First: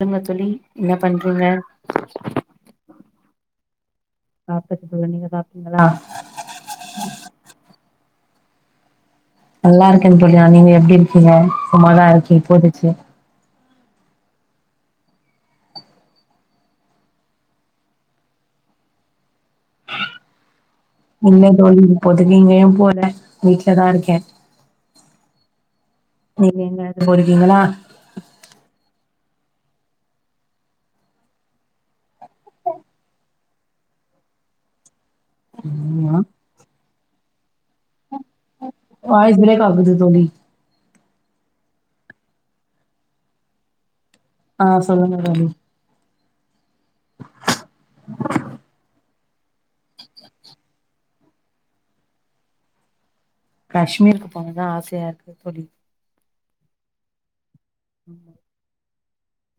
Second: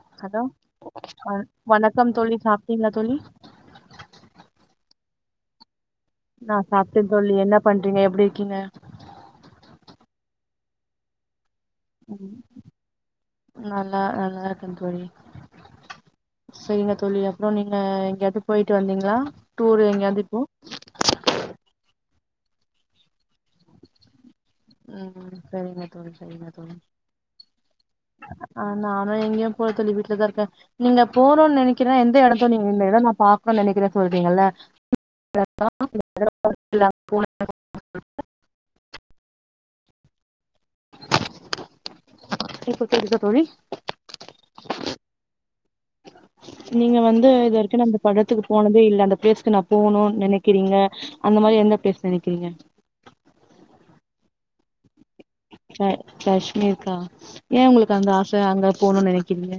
சொல்லுங்க ஹலோ தோழி என்ன அ பண்றீங்க வணக்கம் தோழி சாப்ட்டீங்ளா தோழி சாப்டாச்சு தோழி நீங்க சாப்ட்டீங்களா நா சாப்ட்டே தோழி என்ன பண்றீங்க எப்டி இருக்கீங்க நல்லா இருக்கந் தோழி அ நீங்க எப்டி இருக்கீங்க சும்மாதா ம் இருக்கே இப்போதக்ச்சி நல்லா நல்லா இருக்கே தோழி செரிங்க தோழி அப்றோ நீங்க எங்கேயாவ்து போய்ட்டு வந்தீங்ளா டூரு எங்கேயாவ்து இப்போ இல்ல தோழி இப்போதைக்கு எங்கயு போல வீட்லதா இருக்கே ம் செரிங்க தோழி செரிங்க நீங்க தோழி எங்கயாவது போயிருக்கீங்களா ஆ நானு எங்க்யு போல தோழி வீட்லதா இருக்கே நீங்க போனுன் நெனைக்கிற எந்த எடத்த நீங்க இந்த எட நா பாக்க நெனைக்கிறே சொல்றீங்கல்ல [inaudible] வாய்ஸ் ப்ரேக் ஆகுது தோழி இப்ப கேக்குதா தோழி ஆ சொல்லங்க தோழி நீங்க வந்து இது வெரிக்கு நம்ப படத்துக்கு போனதே இல்ல அந்த ப்ளேஸ்க்கு நா போனுன் நெனைக்கிறீங்க அந்த மாரி எந்த ப்ளேஸ் நெனைக்கிறீங்க காஷ்மீருக்கு போகதா ஆசையா இருக்குது தோழி காஷ்மீர்க்கா ஏ உங்களுக்கு அந்த ஆச அங்க போணுன் நெனெக்கிறீங்க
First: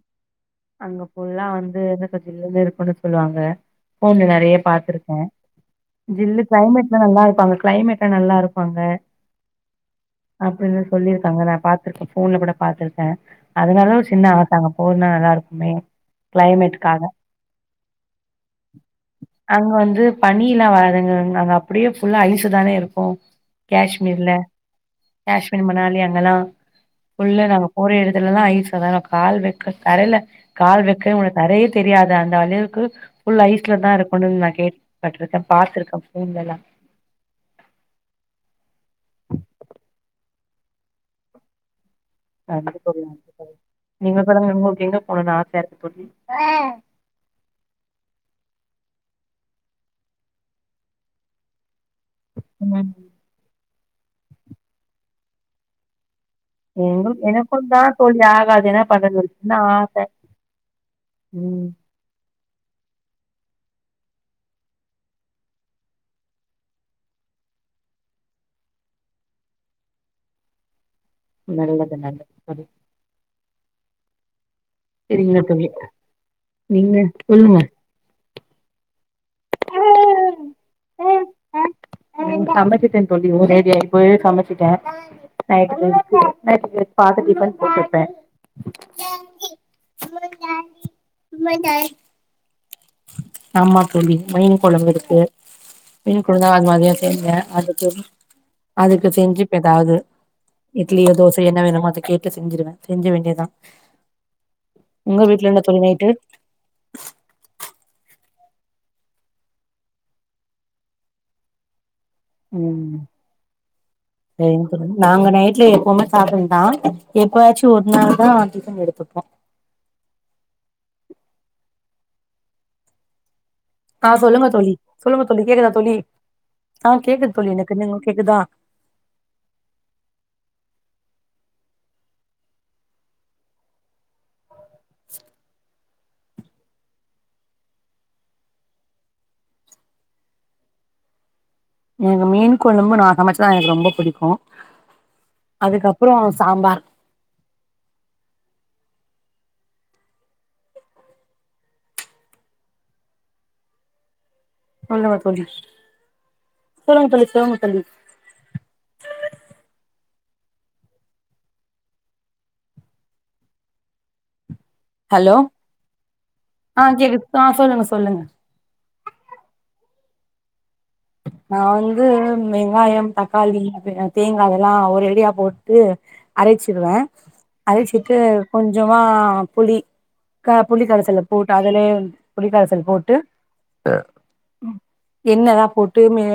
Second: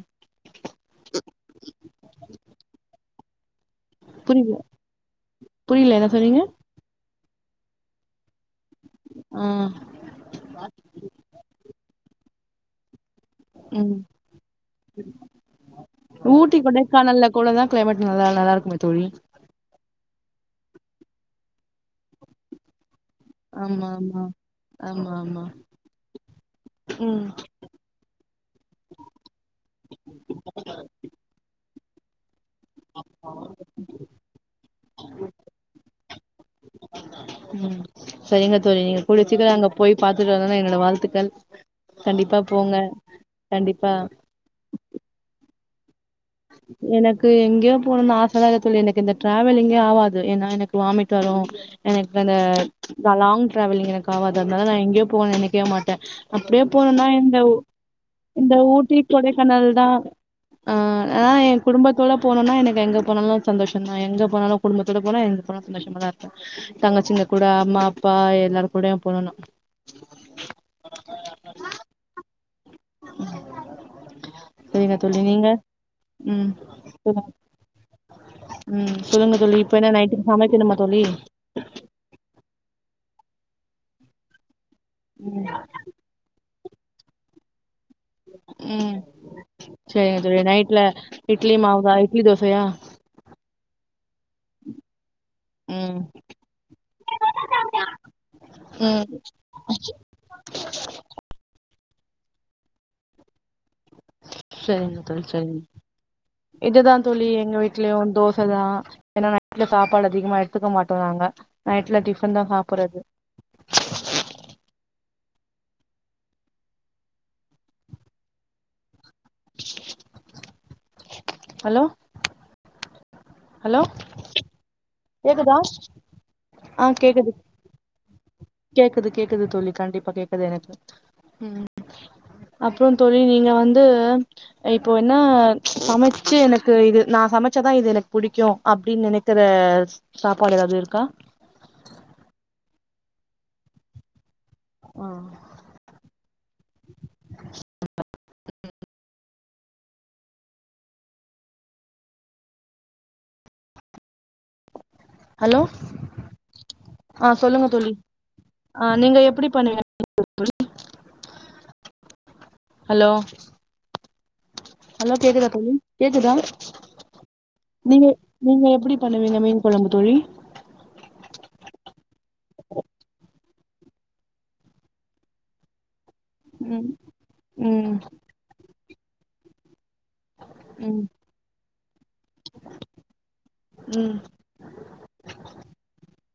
அங்க புல்லா வந்து எதிர் கச்சிலந்து ஹெல்ப் பண்ண சொல்லுவாங்க போன்ல புரில நெறையா பாத்துருக்கே புரில என்ன சொன்னீங்க ஜில்லு கிளைமேட் நல்லா இருக்கு அங்க கிளைமேட்டே நல்லா இருக்கு அங்க உம் அப்டின்னு சொல்லிருக்காங்க நா பாத்துர்க்கே போன்ல கூட பாத்துருக்கே அதுனால ம் ஒரு சின்ன ஆச அங்க போனா நல்லா இருக்கு ஊட்டி கொடைக்கானல்ல கூடதா கிளைமேட் நல்லா நல்லாருக்குமே தோழி அங்க வந்து பனியில்லா வாழுகுராங்க அங்க அப்டியே ஃபுல்லா ஐசுதானே இருக்கு ஆமா ஆமா காஷ்மீர்ல ஆமா ஆமா காஷ்மீர் மனாலி அங்கல்லா ம் புல்லா நாங்க போற எடத்துலல்லா ஐசாதாருக் கால் வைக்க தரைல கால் வைக்கவே முடியா தரையே தெரியாது அந்த அளகுக்கு ஃபுல் ஐஸ்லதா இருக்கணுன் நா கேள்விபட்ருக்கே பாத்ருக்கே போன்லல்லா உம் சரிங்க தோழி நீங்க கூடிய சீக்கரோ அங்க போய் பாத்துட்டு வந்துட என்னோட வாழ்த்துக்கள் கண்டிப்பா போங்க கண்டிப்பா அப்பறங்க உங்களுக்கு எங்க போணுன் ஆசையா இருக்கு தோழி எனக் எனக்கு எங்யூ போணுனு ஆசலா இல்ல தோழி எனக்கு இந்த டிரேவலிங்கே ஆவாது ஏனா எனக்கு வாமிட் வரு எனக் வெனே ம். நா லாங் டிரேவலிங் எனக்கு ஆவாது அதனால நா எங்கயு போக நெனைக்கவே மாட்டே அப்டியே போனுனா எங்களுக் இந்த எனக்கும் தான் தோழி இந்த ஆகாது என்ன ஊட்டி பண்றது ஒரு சின்ன கொடைக்கானல் தா ஆச ஆஹ் ஆ ஏ குடும் ம் குடும்பத்தோட போனுனா எனக்கு எங்க போனாலு சந்தோஷந்தா எங்க போனாலு குடும்பத்தோட போனா எங்க போனா சந்தோஷமாதா இருப்பே தங்கச்சிங்க கூட அம்மா அப்பா எல்லாரு கூடயு போணூனா நல்லதுங்க தோழி உம் இல்ல தோழி உம் நீங்க போனூ சொல்லுங்க உம் சொல்லுங்க தோழி இப்ப என்ன நைட்டுக்கு சமைக்கணுமா தோழி சமச்சிட்டே தோழி ஒரேடியா இப்பவே சமச்சிட்டே நைட்டுக்கு நைட்டுக்கு பாத்து டிபன் செஞ்சுப்பே உம் சேரி நைட்ல இட்லி மாவுதா இட்லி தோசையா ஆமாம் தோழி மீன் கொழம்பு இருக்கு மீன் கொழம்பிருக்கூ ம் மீன்கூடதா வக வகையா செஞ்சே அதுக்கு அதுக்கு ம் செஞ்சுப்பெதாவது இட்லியோ தோசை என்ன வேணுமோ அத கேட்டு செஞ்சுருவே செஞ்ச வேண்டியதா சேரிங்க உங்க தோழி வீட்ல சேரிங்க என்ன தோழி நைட்டு இதுதா தோழி எங்க வீட்லயூ தோசதா ஏனா நைட்ல சாப்பாடு அதிகமா எடுத்துக்க மாட்டோ நாங்க நைட்ல டிஃபன்தா சாப்புறது ஆ [inaudible] சேரிங் தோழி நாங்க நைட்ல எப்பவுமே சாதொந்தா எப்பயாச்சு ஒரு நாள்தா டிஃபன் எடுத்துப்போ ஹலோ ஹலோ ஆஹ் சொல்லுங்க தோழி சொல்லுங்க தோழி கேக்குதா தோழி ஆ கேக்குது தோழி எனக்கு நீங்க கேக்குதா கேக்குது கேக்குது தோழி கண்டிப்பா கேக்குது எனக்கு உம் அப்றொ தோழி நீங்க வந்தூ இப்பொ என்னா சமைச்சு எனக்கு இது நா சமைச்சதா இது எனக்கு புடிக்கூ அப்டின் நெனைக்குற சாப்பாடு எதாவ்து இருக்கா எனக்கு மீன் கொழம்பு நா சமைச்சுதா எனக்கு ரொம்ப புடிக்கு ஆ அதுக்கப்பறோ சாம்பார் சொல்லுங்க தோழி ஹலோ ஆ சொல்லுங்க தோழி ஆ நீங்க எப்படி பண்ணுவீங் ஹலோ ஹலோ கேக்குதா தோழி கேக்குதா ஆ கேக்குது ஆ சொல்லுங்க நீங்க சொல்லுங்க நீங்க எப்படி பண்ணுவீங்க மீன் கொழம்பு தோழி நா வந்து வெங்காயம் தக்காளி தேங்கா இதெல்லா ஒரேடியா போட்டு அரைச்சிருவ ம் ம் அரைச்சிட்டு கொஞ்சமா புளி க ம் புளிகரைசல்ல போட்டு அதுலயே புளிகரைசல் போட்டு ம் ம் என்னதா போட் விட்டு மி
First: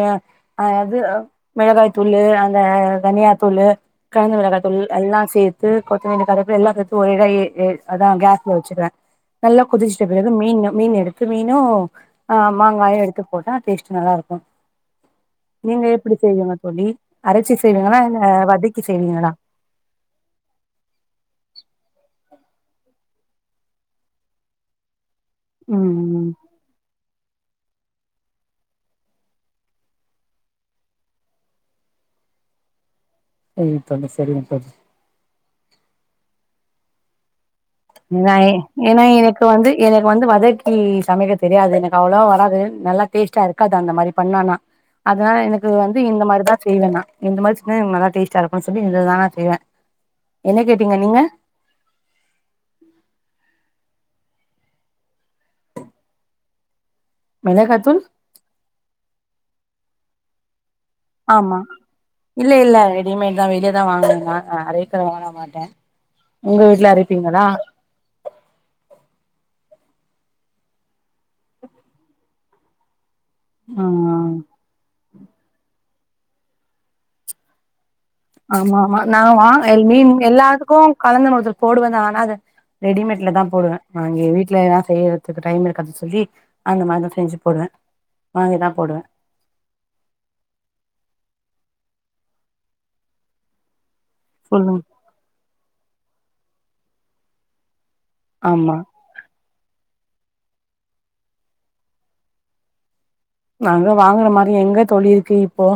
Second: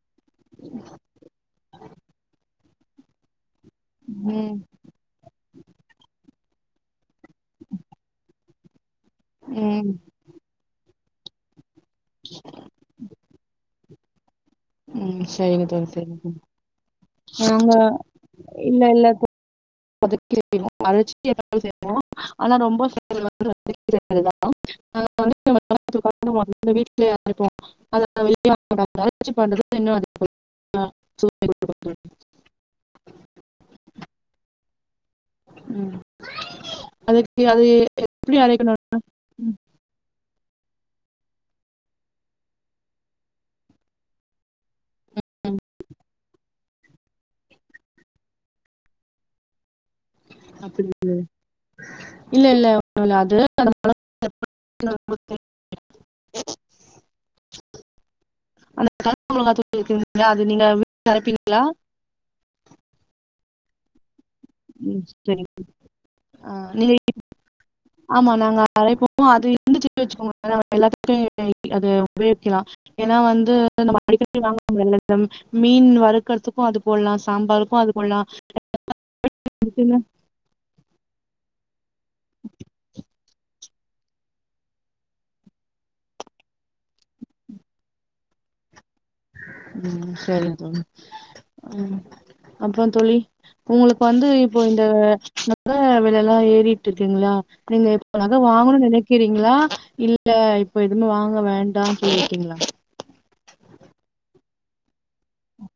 அது மிளகாய் தூளு அந்த தனியா தூளு காய்ந்த ம் மிளகாய் தூள் எல்லா சேத்து கொத்தமல்லி கருவப்பில எல்லா சேத்து ஒரேடியா அதா கேஸ்ல வச்சுருவ நல்லா ம் குதிச்சுட்ட பிறகு மீன் மீன் எடுத்து மீனு அ மாங்காயு எடுத்து போட்டா டேஸ்ட் டு நல்லா இருக்கு ம் சரிங்க நீங்க தோழி எப்டி சரிங்க தோழி செய்வீங்க அரச்சி நாங்க செய்வீங்களா இல்ல இல்ல வதக்கி இல்ல தோ செய்வீங்களா [unintelligible] ஆனா ரொம்ப [unintelligible] ம் ம் [unintelligible] வீட்டுலயா இருப்போம் [unintelligible] ஆ [inaudible] [unintelligible] சரிங்க தோழி சரிங்க தோழி ம் அதக்கு அதே நய் ஏனா எனக் இப்போ வந்து எனக்கு வந்து வதக்கி சமைக்க தெரியாது எனக்கு அவ்வளவா வராது நல்லா டேஸ்ட்டா இருக்காது அந்த மாதிரி பண்ணான்னா அதனால ம் எனக்கு வந்து இந்த மாரிதா செய்வ நா இந்த மாரி செஞ்சா நல்லா டேஸ்டா இருக்குனு சொல்லி இதுதா நா செய்வ அப்படியா இல்ல இல்ல ஒண்ணு இல்ல அது [inaudible] [unintelligible] மெளகாத்தூள் அந்த தனி மெளகா தூள் இருக்குதுங்க அது நீங்க வீ ஆமா இல்ல இல்ல ரெடிமேட் தா வெளியேதாவாங்கனுங்கனு நா ஆ ம் அரைக்கவள நா சரி மாட்ட ஆ உங்க வீட்ல நீங்க அரைப்பீங்களா ஆமா நாங்க அறைப்போ அது இருந்துச்சுன் வச்சுக்கோங்கள எல்லாத்துக்கு அது உபயோகிக்கலா ஏன்னா வந் ஆ ம் நம்ம அடிக்கடி வாங்க மீன் வறுக்கறதுகு அது போலா சாம்பாருக்கு அது போலா ஆமா ஆமா நா வாங் மீன் எல்லாத்துக்கு கலந்து தூள் போடுவந்தா ஆனா அது ரெடிமேட்ல தா போடுவே நாங்க வீட்ல எல்லா செய்றதுக்கு டைம் இருக்காது சொல்லி அந்த மாரிதா செஞ்சு போடுவ வாங்கி தா போடுவ ம் சரி தோழி ம் அப்புற தோழி உங்களுக்கு வந்து இப்போ சொல்லுங் இந்த நக வெலைல்லா ஏறிட்டு இருக்கீங்களா நீங்க நக ஆமா வாங்கணுனு நெனைக்கிறீங்ளா இல்ல இப்ப எதுவுமே வாங்க வேண்டா சொல்லிருக்கீங்களா நக வாங்குற மாரி எங்க தோழி இருக்கு இப்போ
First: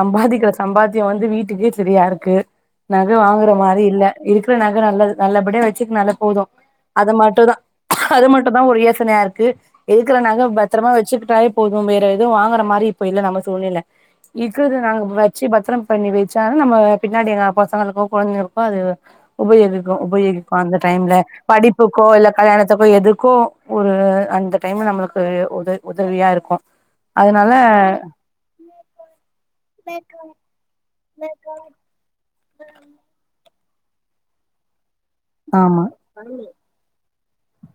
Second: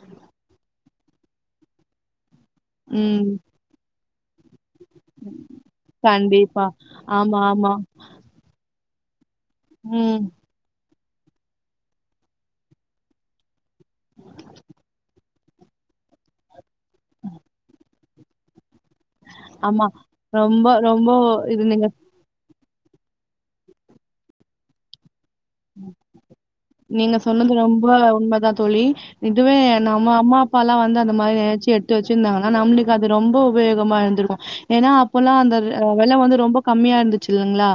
சம்பாதிக்கிற சம்பாத்தியோ வந்து வீட்டுக்கே சரியாருக்கு நக ம் வாங்குற மாரி இல்ல இருக்கிற நக நல்லது நல்லபடியா வச்சுக்குனால போது கண்டிப்பா அத ஆமா மட்டுதா ஆமா அது மட்டுதா ஒரு யோசனையா இருக்கு இருக்குற ம் நகைய பத்தரமா வச்சுட் டாயே போது வேற எதுவு வாங்குற மாரி இப்ப இல்ல நம்ம சூழ்நில இக்குறத நக வச்சு பத்திரம் பண்ணி வெச்சாலு நம்ம பின்னாடி நா பசங்களுக்கோ கொழந்தைகளுக்கோ அது ஆமா உபயோகிக்கு உபயோகிக்கு ரொம்ப அந்த ரொம்ப டைம்ல இது நீங்க படிப்புக்கோ இல்ல கல்யாணத்துக்கோ எதுக்கு ஒரு அந்த டைம் நம்மளுக்கு உதவி உதவியா இருக்கு நீங்க சொன்னது அதனால ரொம்ப உண்மதா தோழி இதுவே நம்ம அம்மா அப்பால்லா வந்து அந்த மாரி நெனச்சி எ த்து வச்சிருந்தாங்கன்னா நம்மளுக்கு அது ரொம்ப உபயோகமா இருந்திருக்கு ஏனா அப்பல்லா அந்த வெ ஆமா அ வெல வந்து ரொம்ப கம்மியா இருந்துச்சு இல்லங்ளா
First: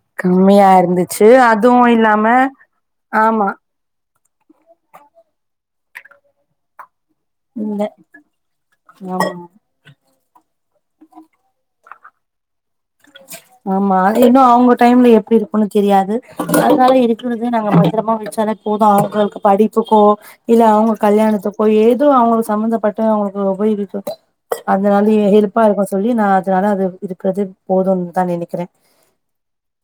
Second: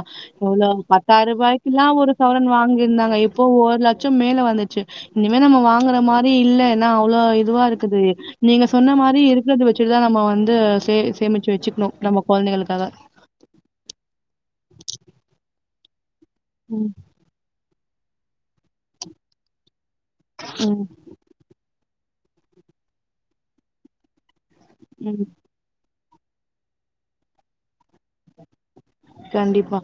எவ்ளோ கம்மியா இருந்துச்சு பத்தாயிரூபாய்க்குல்லா அதுவு ஒரு இல்லாம சவரன் வாங்கிருந்தாங்க இப்போ ஆமா ஒரு ல ச்சோ மேல வந்துச்சு இனிமே நம்ம வாங்குற மாரி இல்ல எனா அவ்ளோ இதுவா இல்ல இருக்குது நீங்க சொன்ன மாரி ஆமா இருக்கிறது வ ச்சுட்டுதா நம்ம வந்து சே சேமிச்சு வச்சுக்கணு நம்ம கொழந்தைகளுக்காக ஆமா இன்னு அவங்க டைம்ல எப்டி இருக்குன்னு தெரியாது அதனால ம் இரு க்குறத நம்ம பத்திரமா வச்சாலா போது அவங்களுக்கு படிப்புக்கோ இல்ல ம் அவங்க கல்யாணத்துக் கோ ஏதோ அவங்களுக் சம்பந்தப்பட்ட அவங்களுக்கு உபயோகிக்கு அதனாலயே ம் ஹெல்ப் பா இருக்கு சொல்லி நா அதனால அது இருக்கறது போதுன்தா நெனைக்கிறே கண்டிப்பா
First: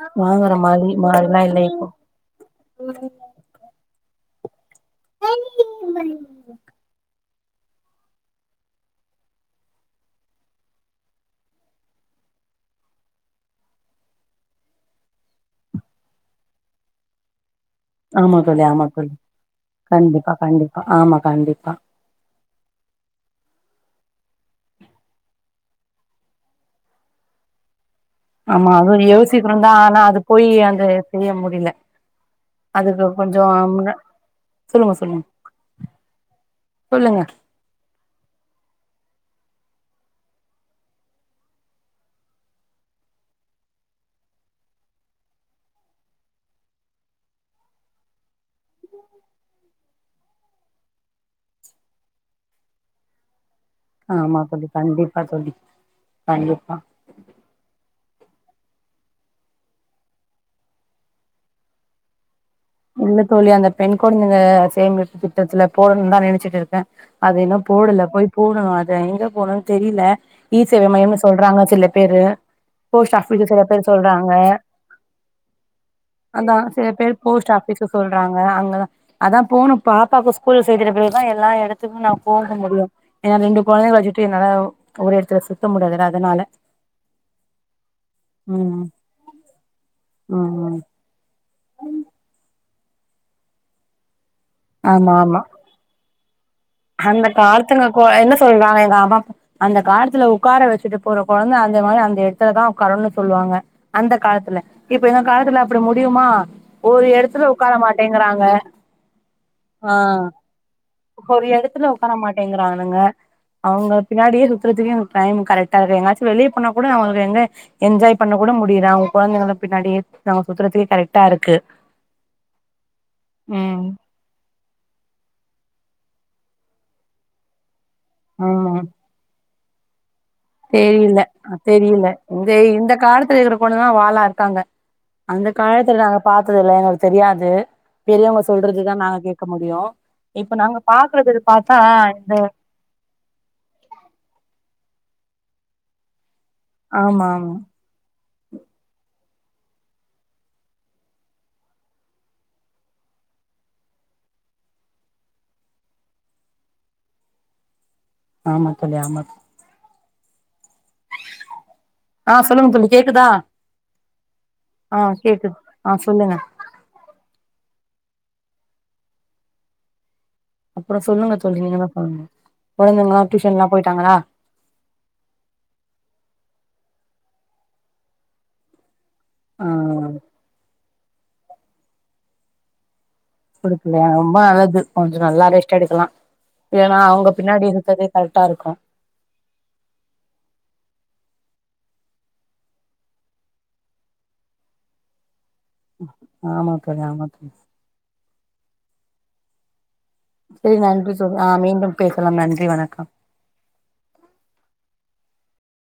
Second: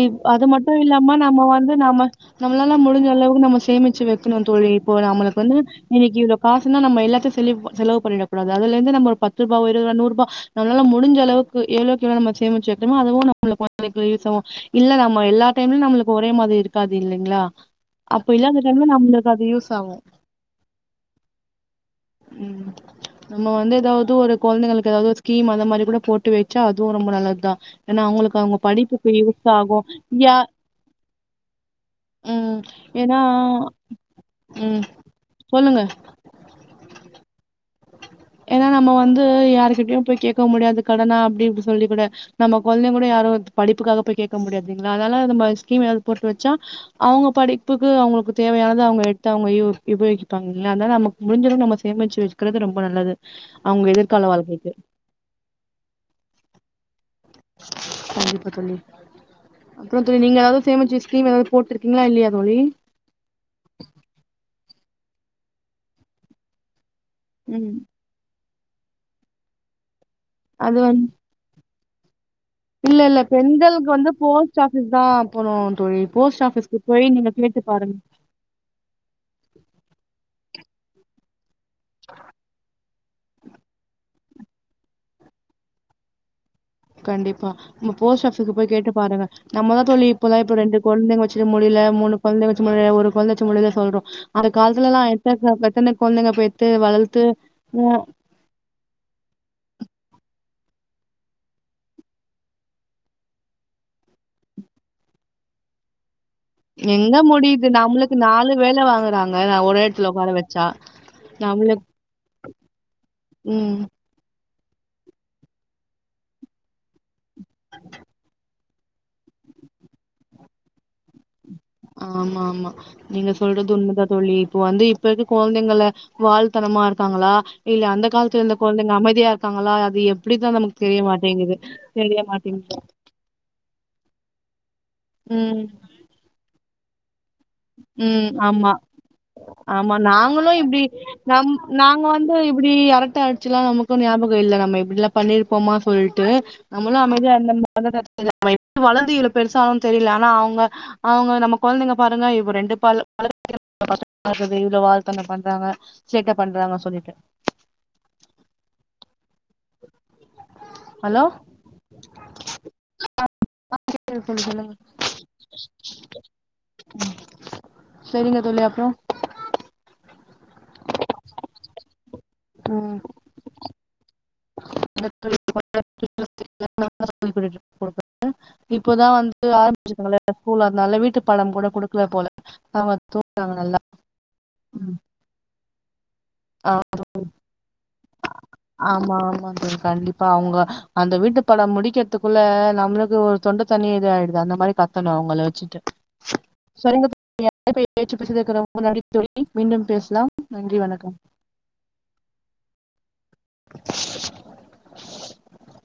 இப் அது வாங்குற மட்டு மாரி இல்லாம நம்ம மாரிலா இல்ல வந்து இப்போ நம்ம நம்மளாலா முடிஞ்ச அளவுக்கு நம்ம சேமிச்சு வைக் கனு தோழி இப்ப நம்மளுக்கு வந்து இன்னைக்கு இவ்ளோ காசு நா நம்ம எல்லாத்தையு செலவு செலவு பண்ணிடக்கூடாது அதுலந்து நம்ம ஒரு பத்து ரூபா இருவது ரூபா நூருபா நம்மளால முடிஞ்ச அளவுக்கு எவ்ளோக்கு எவ்ளோ நம்ம சேமிச்சு வெக்கறமோ அதுவு ந ம்ம கொழந்தைக்கு யூஸாகு இல்ல நம்ம எல்லா டைம்லு நம்மளுக்கு ஒரே மாதிரி இருக்காது இல்லைங்ளா ஆமா தோழி ஆமா தோழி ஆகு கண்டிப்பா கண்டிப்பா ஆமா கண்டிப்பா ம் நம்ம வந்து எதாவ்து ஒரு கொழந்தைகளுக்கு எதாவது ஒரு ஸ்கீம் அந்த மாரி கூட போட்டு வச்சா அதுவும் ரொம்ப நல்லதுதா ஏனா அவங்களுக் ஆமா அதுவு யோசிக்கிறந்தா ஆனா அது போய் அந்த செய்ய முடில ம் அதுக்கு ஏன்னா கொஞ்சோ முன்ன ம் சொல்லுங்க சொல்லுங்க சொல்லுங்க சொல்லுங்க ஏனா நம்ம வந்து யாருக்கிட்டயு போய் கேட்க முடியாது கடனா அப்டி இப்டி சொல்லி கூட நம்ம கொழந்தைங்க கூட யாரு படிப்புக்காக போய் கேக்க முடியாதீங்களா அதனால நம்ம ஸ்கீம் எதாவ்து போட்டு வச்சா அவங்க படிப்புக்கு அவங்களுக்கு தேவையானத அவங்க எடுத்து அவங்க யூ உபயோகிப்பாங்க இல்லையா அதனால நம முடிஞ்ச அளவு நம்ம சேமிச்சு வச்க்கறது ரொம்ப நல்லது அவங்க எதிர்கால ஆமா தோழி வாழ்க்கைக்கு கண்டிப்பா தோழி கண்டிப்பா கண்டிப்பா தோழி அப்றோ தோழி நீங்க எதாவ்து சேமிச்சு ஸ்கீம் எதாவ்து போட்ருக்கீங்களா இல்லையா தோழி இல்ல தோழி அந்த பெண் கொழந்தைங்க சேமிப்பு திட்டத்துல போடணுந்தா நெனச்சிட்டு இருக்க அது இன்னு ம் போடல போய் போடணு அத எங்க போடணுன் தெரில இ அது சேவை வந்து மையம்னு சொல்றாங்க சில பேரு இல்ல போஸ்ட் இல்ல ஆஃபீஸ சில பேர் பெண்களுக்கு வந்து சொல்றாங்க போஸ்ட் ஆஃபிஸ் தான் போனும் தோழி போஸ்ட் அதா ஆஃபிஸ்க்கு சில போய் பேர் நீங்க போஸ்ட் கேட்டு ஆஃபீஸ பாருங்க சொல் விட்றாங்க அங்கதா அதா போனு பாப்பாக்கு ஸ்கூல் சேக்கிரப்போதா எல்லா எடத் துகும் நா போக முடியு ஏனா ரெண்டு கொழந்தைங்ள வச்சுட்டு என்னாலா ஒரு எடத்துல சுத்த முடியாதுல அதனால கண்டிப்பா ம்ம போஸ்ட் ஆபுகு போய் ம் கேட்டு பாருங்க நம்மதா தோழி இப்போலா ம் இப்ப ரெண்டு ம் கொழ்ந்தைங்க வச்சு ட்டு முடில மூணு கொழ்ந்த வச்சு முடில ஒரு கொழ்ந்த வச்சு முடில சொல்றோ அந்த காலத்துல்லா ஆமா ஆமா எத்தன பெத்துனு கொழ்ந்தைங்க பெத் அந்த காலத்துங்க கொ என்ன சொல்றாங்க எங்க அம்மாப்பா அந்த காலத்துல உக்கார வச்சுட்டு போற கொழந்த அந்த மாரி அந்த எட்த்துலதா உக்காருன்னு சொல்வாங்க அந்த காலத்துல இப்ப இந்த காலத்துல அப்படி முடியுமா ஒரு எங்க எடத்துல முடியுது உக்கார நம்மளுக்கு மாட்டேங்கிறாங்க நாலு வேல வாங்குறாங்க நா ஒரே ஆ எட்த்துல ஒக்கார வச்சா ஒரு நம்மளுக்கு எடத்துல உக்கார மாட்டேங்கிறானுங்க ம். அவ்ங்க பின்னாடியே சுத்துறதுக்கே எனக்கு டைமு கரெக்ட்டா இருக்கு எங்காச் வெளிய போனா நமளுக்கு எங்க என்ஜாய் பண்ண கூட முடியல அவ்ங்க கொழந்தைங்கள பின்னாடியே நம்ம சுத்துறதுக்கே கரெக்ட்டா இருக்கு ஆமா ஆமா நீங்க சொல்றது ம் உண்ப தோழி இப்போ வந்து இப்ப இருக்க கொழ்ந்தைங்கள வால்தனமா இருக்காங்களா இல்ல அந்த கால்த்துல இருந்த ஆமா கொழந்தைங்க அமைதியா இருக்காங்களா அது எப் தெரில அ தெரில இந்த மாட்டேங்குது. இந்த காலத்துல இருக்கிற கொழ்ந்ததா வாலா இருக்காங்க அந்த ம், காலத்துல நாங்க பாத்தது இல்ல எங்களுக்கு தெரியாது ம். பெரியவ்ங்க ஆமா. சொல்றதுதா நாங்க கேக்க முடியு ஆமா நாங்களு இப்ப நாங்க இப்டி பாக்குறது பாத்தா இந்த ட்ட அடிச்சுலா நமக்கு ஞாபகோ இல்ல நம்ம இப்டிலா பண்ணிர்போமா சொல்ட்டு நம்மளு ஆமா அமைதியா ஆமா இருந்த [inaudible] வழந்து இவ்ளோ பெருசாவு தெரில ஆனா அவ்ங்க அவ்ங்க நம்ம கொழ்ந்தைங்க பாருங்க எவ் ஒர் ரெண்டுப்பாலு [inaudible] காட்றது இல்ல வாழ்தனோ பண்றாங்க சேட்ட பண்றாங்க சொல்லிட்டு ஆமா தோழி ஆமா ஹலோ ஆ சொல்லுங்க தோழி கேக்குதா ஆ கேக்குது தோழி சொல்லுங்க ஆ கேக்குது ஆ சொல்லுங்க ம் செரிங்க தோழி அப்றோ அப்றோ சொல்லுங்க தோழி நீங்க தா சொல்னு ம் கொழந்தைங்ளா டியூஷன்லா போய்ட்டாங்களா [inaudible] இப்போதா வந்து ஆ ஆரமிச்சிருக்காங்கள எல்லா ஸ்கூலு அதுனால வீட்டுப்பாடம் கூட குடுக்ல போல அவ குடுக்லியா ரொம்ப நல்லது கொஞ்சு நல்லா ரெஸ்ட் எடுக்குலா ஆ ஏனா அவ்ங்க பின்னாடி இருக்கதே கரெக்ட்டா இருக்கு ஆமா ஆமாந் தோழி கண்டிப்பா அவ்ங்க அந்த வீட்டு பாடம் முடிக்கற்துக்குள்ள நம்ளுக்கு ஒர் தொண்ட தண்ணி இது ஆய்டுது அந்த மாரி கத்தணு அவுங்கள வச்சுட்டு ஆமா தோழி ஆமா தோழி ஓகே பேச்சு பேசினே இருக்ககுறோ ரொம்ப நன்றி தோழி மீண்டும் பேஸ்லா சேரி நன்றி தோழி அ மீண்டும் பேசலாம் நன்றி வணக்கம்